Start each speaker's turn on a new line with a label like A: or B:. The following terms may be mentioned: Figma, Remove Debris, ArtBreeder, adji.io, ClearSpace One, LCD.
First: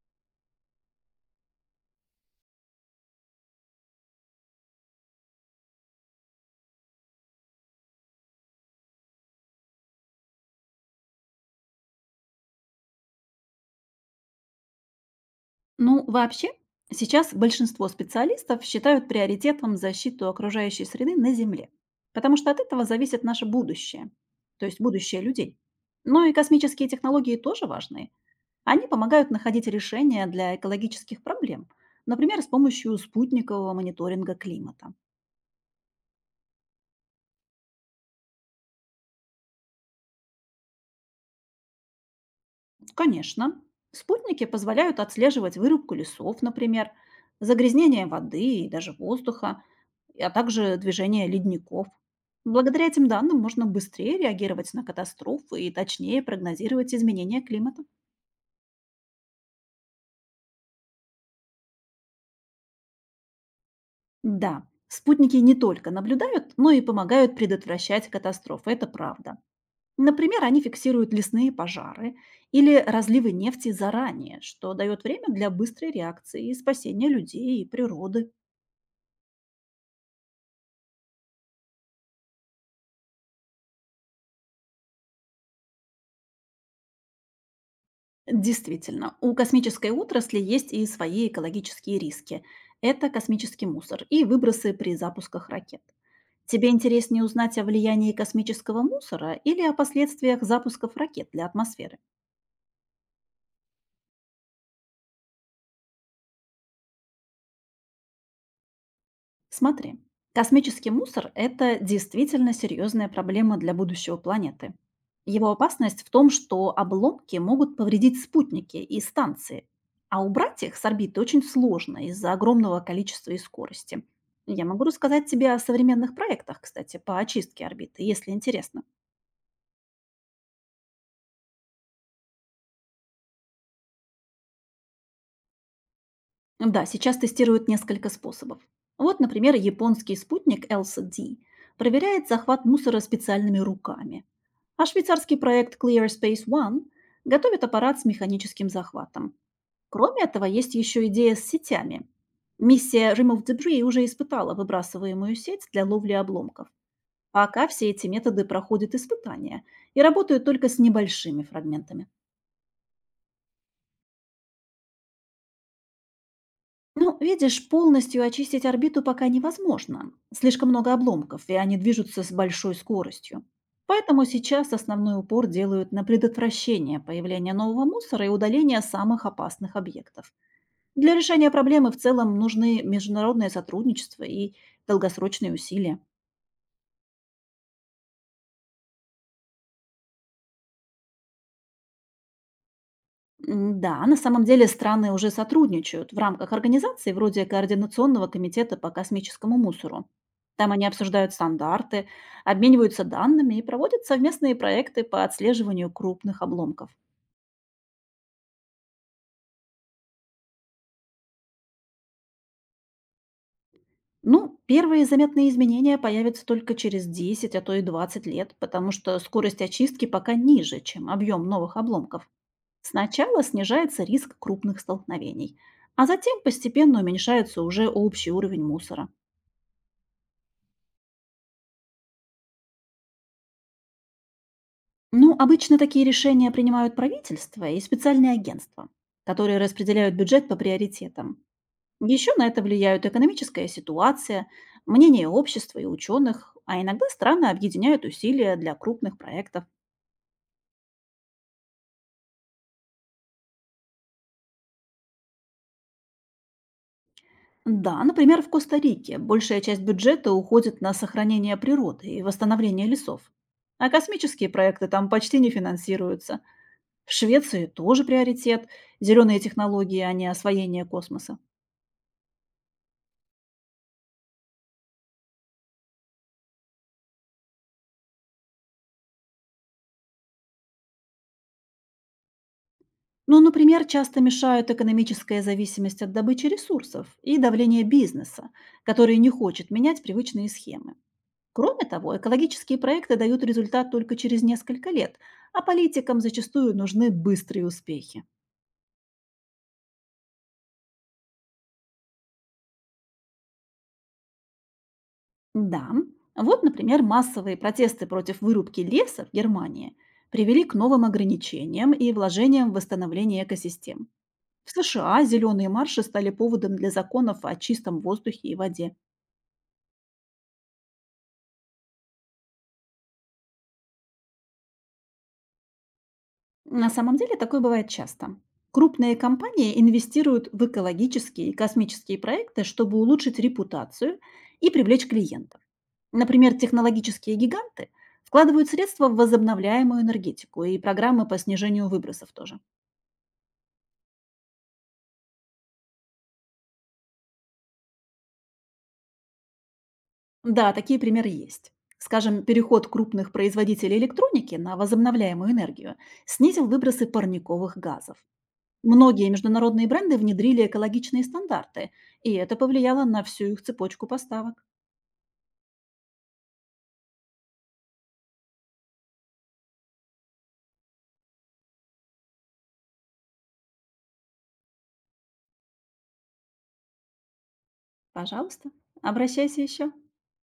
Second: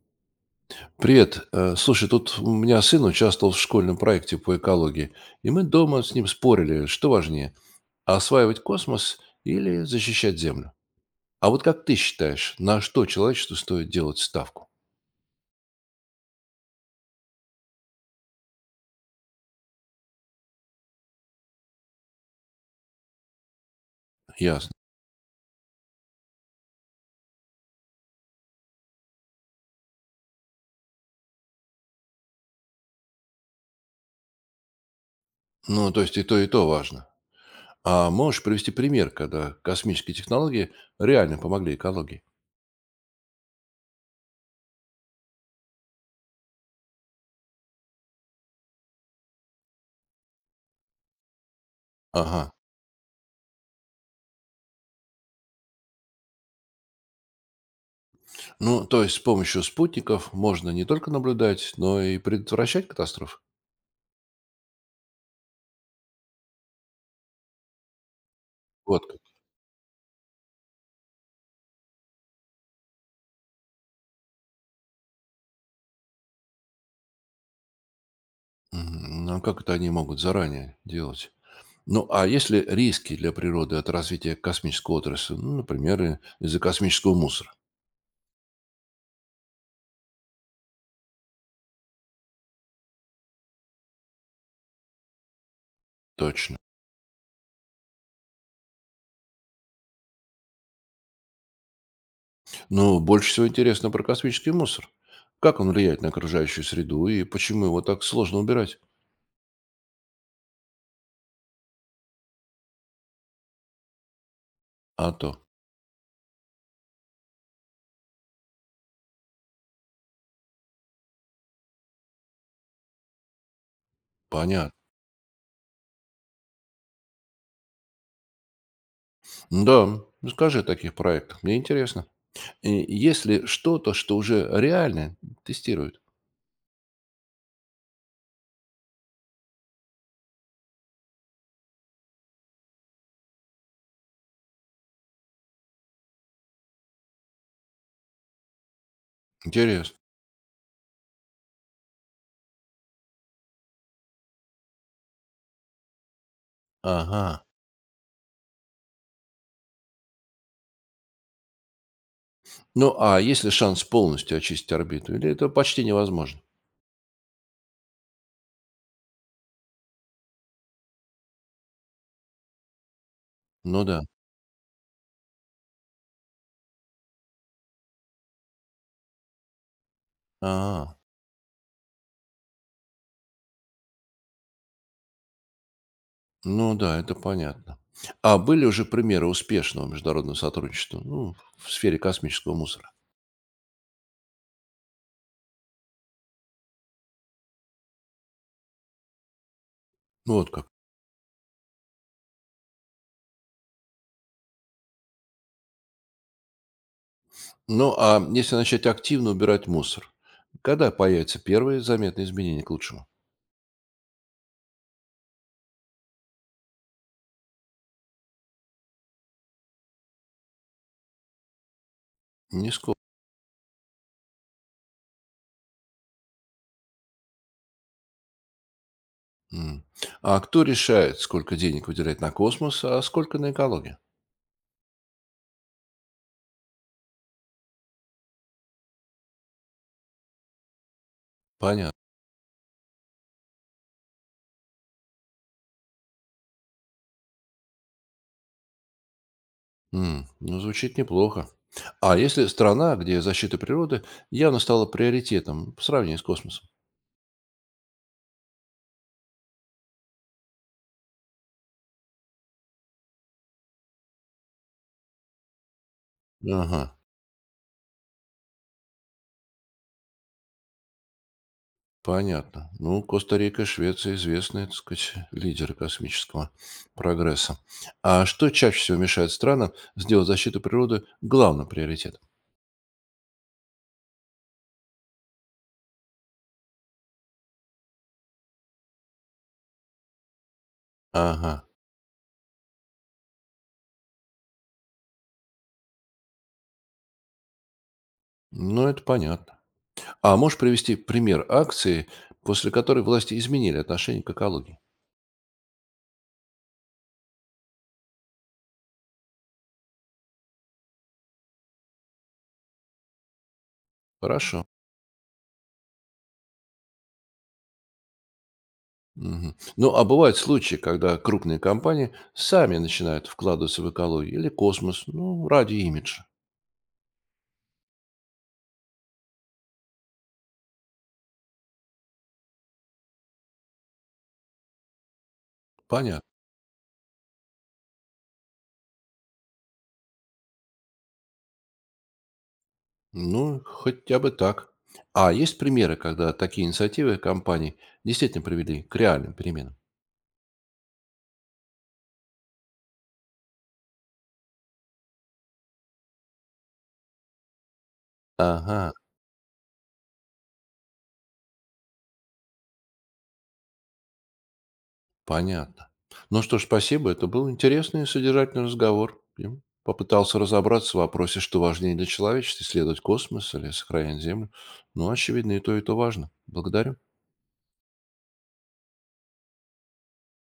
A: Привет. Слушай, тут у меня сын участвовал в школьном проекте по экологии, и мы дома с ним спорили, что важнее, осваивать космос или защищать Землю. А вот как ты считаешь, на что человечеству стоит делать ставку?
B: Ну, вообще, сейчас большинство специалистов считают приоритетом защиту окружающей среды на Земле, потому что от этого зависит наше будущее, то
A: Ясно.
B: есть будущее людей. Но и космические технологии тоже важны. Они помогают находить решения для экологических проблем, например, с помощью спутникового мониторинга климата.
A: Ну, то есть и то важно. А можешь привести пример, когда космические технологии реально помогли экологии?
B: Конечно, спутники позволяют отслеживать вырубку лесов, например, загрязнение воды и даже воздуха, а также движение ледников.
A: Ага.
B: Благодаря этим данным можно быстрее реагировать на катастрофы и точнее прогнозировать изменения климата.
A: Ну, то есть с помощью спутников можно не только наблюдать, но и предотвращать катастрофы?
B: Да, спутники не только наблюдают, но и помогают предотвращать катастрофы, это
A: Вот как.
B: правда. Например, они фиксируют лесные пожары или разливы нефти заранее, что дает время для быстрой реакции и спасения людей и природы.
A: Мгм. А как это они могут заранее делать? Ну, а есть ли риски для природы от развития космической отрасли? Ну, например, из-за космического мусора.
B: Действительно, у космической отрасли есть и свои экологические риски. Это космический мусор и выбросы при запусках ракет.
A: Точно.
B: Тебе интереснее узнать о влиянии космического мусора или о последствиях запусков ракет для атмосферы?
A: Но больше всего интересно про космический мусор. Как он влияет на окружающую среду и почему его так сложно убирать?
B: Смотри, космический мусор — это действительно серьезная проблема для будущего планеты.
A: А то,
B: Его опасность в том, что обломки могут повредить спутники и станции, а убрать их с орбиты очень сложно из-за огромного количества и скорости. Я
A: понятно.
B: могу рассказать тебе о современных проектах, кстати, по очистке орбиты, если интересно.
A: Да, ну скажи о таких проектах, мне интересно. И есть ли что-то, что уже реально тестируют?
B: Да, сейчас тестируют несколько способов. Вот, например, японский спутник LCD проверяет захват мусора специальными руками. А швейцарский проект ClearSpace One готовит аппарат с механическим захватом.
A: Интересно.
B: Кроме этого, есть еще идея с сетями. Миссия Remove Debris уже испытала выбрасываемую сеть для ловли обломков.
A: Ага.
B: Пока все эти методы проходят испытания и работают только с небольшими фрагментами.
A: Ну, а есть ли шанс полностью очистить орбиту? Или это почти невозможно?
B: Ну, видишь, полностью очистить орбиту пока невозможно. Слишком много обломков, и они движутся с большой скоростью.
A: Ну да.
B: Поэтому сейчас основной упор делают на предотвращение появления нового мусора и удаление самых опасных объектов.
A: Ага.
B: Для решения проблемы в целом нужны международное сотрудничество и долгосрочные усилия.
A: Ну да, это понятно. А были уже примеры успешного международного сотрудничества, ну, в сфере космического мусора?
B: Да, на самом деле страны уже сотрудничают в рамках организации вроде Координационного комитета по космическому мусору.
A: Ну, вот как.
B: Там они обсуждают стандарты, обмениваются данными и проводят совместные проекты по отслеживанию крупных обломков.
A: Ну, а если начать активно убирать мусор, когда появятся первые заметные изменения к лучшему?
B: Ну, первые заметные изменения появятся только через 10, а то и 20 лет, потому что скорость очистки пока ниже, чем объем новых обломков.
A: Не скоро.
B: Сначала снижается риск крупных столкновений, а затем постепенно уменьшается уже общий уровень мусора.
A: М. А кто решает, сколько денег выделять на космос, а сколько на экологию?
B: Ну, обычно такие решения принимают правительство и специальные агентства, которые распределяют бюджет по приоритетам.
A: Понятно.
B: Еще на это влияют экономическая ситуация, мнение общества и ученых, а иногда страны объединяют усилия для крупных проектов.
A: Ну, звучит неплохо. А если страна, где защита природы явно стала приоритетом по сравнению с космосом?
B: Да, например, в Коста-Рике большая часть бюджета уходит на сохранение природы и восстановление лесов. А космические проекты там почти не финансируются.
A: Ага.
B: В Швеции тоже приоритет — зеленые технологии, а не освоение космоса.
A: Понятно. Ну, Коста-Рика, Швеция известные, так сказать, лидеры космического прогресса. А что чаще всего мешает странам сделать защиту природы главным приоритетом?
B: Ну, например, часто мешают экономическая зависимость от добычи ресурсов и давление бизнеса, который не хочет менять привычные схемы.
A: Ага,
B: Кроме того, экологические проекты дают результат только через несколько лет, а политикам зачастую нужны быстрые успехи.
A: ну это понятно. А можешь привести пример акции, после которой власти изменили отношение к экологии?
B: Да, вот, например, массовые протесты против вырубки леса в Германии привели к новым ограничениям и вложениям в восстановление экосистем.
A: Хорошо.
B: В США зеленые марши стали поводом для законов о чистом воздухе и воде.
A: Мгм. Ну, а бывают случаи, когда крупные компании сами начинают вкладываться в экологию или космос, ну, ради имиджа.
B: На самом деле такое бывает часто. Крупные компании инвестируют в экологические и космические проекты, чтобы улучшить репутацию и привлечь клиентов.
A: Понятно.
B: Например, технологические гиганты вкладывают средства в возобновляемую энергетику и программы по снижению выбросов тоже.
A: Ну, хотя бы так. А есть примеры, когда такие инициативы компаний действительно привели к реальным переменам?
B: Да, такие примеры есть. Скажем, переход крупных производителей электроники на возобновляемую энергию снизил выбросы парниковых газов.
A: Ага,
B: Многие международные бренды внедрили экологичные стандарты, и это повлияло на всю их цепочку поставок.
A: понятно. Ну что ж, спасибо. Это был интересный и содержательный разговор. Я попытался разобраться в вопросе, что важнее для человечества, исследовать космос или сохранять Землю. Ну, очевидно, и то важно. Благодарю.
B: Пожалуйста, обращайся еще.